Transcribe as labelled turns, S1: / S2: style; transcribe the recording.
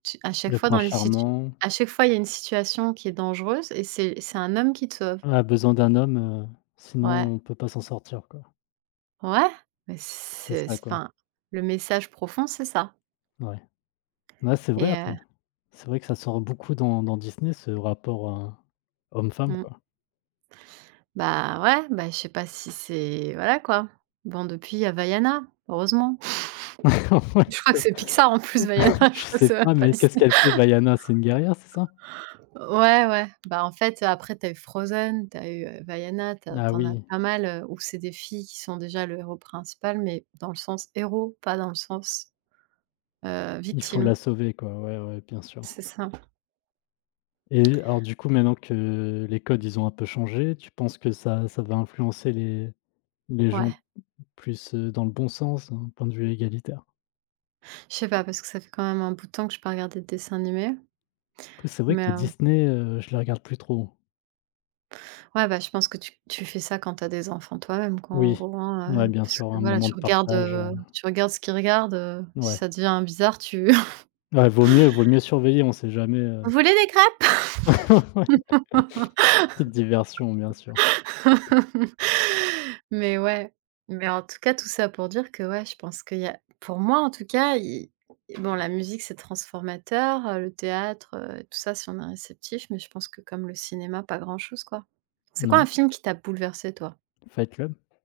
S1: Ch à chaque
S2: Le
S1: fois dans
S2: prince
S1: les situ
S2: charmant.
S1: à chaque fois il y a une situation qui est dangereuse et c'est c'est un homme qui te sauve?
S2: On a besoin d'un homme, heu,
S1: Ouais.
S2: sinon on peut pas s'en sortir, quoi.
S1: Ouais! Mais
S2: C'est
S1: c'est
S2: ça, quoi.
S1: enfin, le message profond, c'est ça.
S2: Ouais. Ouais, c'est vrai
S1: Et heu
S2: après. C'est vrai que ça sort beaucoup dans dans Disney ce rapport heu, homme femme
S1: Mmh.
S2: quoi.
S1: Bah, ouais, bah, je sais pas si c'est voilà, quoi. Bon, depuis il y a Vaiana, heureusement.
S2: Ouais
S1: Je crois que c'est Pixar en plus, Vaiana,
S2: que je
S1: je crois que
S2: sais
S1: c'est même
S2: pas,
S1: pas
S2: mais qu'est-ce
S1: Disney.
S2: qu'elle fait Vaiana, c'est une guerrière, c'est ça?
S1: Ouais, ouais, bah, en fait après, tu as eu Frozen, tu as eu, heu, Vaiana, tu as
S2: Ah
S1: tu en as
S2: oui.
S1: pas mal, heu, où c'est des filles qui sont déjà le héros principal, mais dans le sens héros, pas dans le sens, heu,
S2: Il faut
S1: victime.
S2: la sauver quoi, ouais, ouais, bien sûr.
S1: C'est ça.
S2: Et alors du coup maintenant que les codes, ils ont un peu changé, tu penses que ça ça va influencer les les gens
S1: Ouais.
S2: plus, heu, dans le bon sens, hein, point de vue égalitaire?
S1: Je sais pas parce que ça fait quand même un bout de temps que j'ai pas regardé de dessins animés.
S2: Après, c'est vrai que
S1: Mais
S2: les
S1: heu
S2: Disney heu, je les regarde plus trop.
S1: Ouais, bah, je pense que tu tu fais ça quand tu as des enfants toi même quoi en
S2: Oui,
S1: gros, hein,
S2: ouais,
S1: heu,
S2: bien
S1: parce
S2: sûr
S1: que
S2: un
S1: voilà,
S2: moment de
S1: tu regardes,
S2: partage
S1: heu
S2: heu
S1: tu regardes ce qu'ils regardent, heu, si
S2: Ouais.
S1: ça devient bizarre tu
S2: Ouais, vaut mieux vaut mieux surveiller, on sait jamais
S1: Vous
S2: heu
S1: voulez des crêpes?
S2: Ouais. Petite diversion, bien sûr.
S1: Mais ouais. Mais en tout cas, tout ça pour dire que ouais, je pense qu'il y a, pour moi en tout cas, il bon la musique c'est transformateur, le théâtre, heu, tout ça, si on est réceptif, mais je pense que comme le cinéma, pas grand chose, quoi. C'est
S2: N
S1: quoi
S2: ouais.
S1: un film qui t'a bouleversé toi?
S2: Fight Club.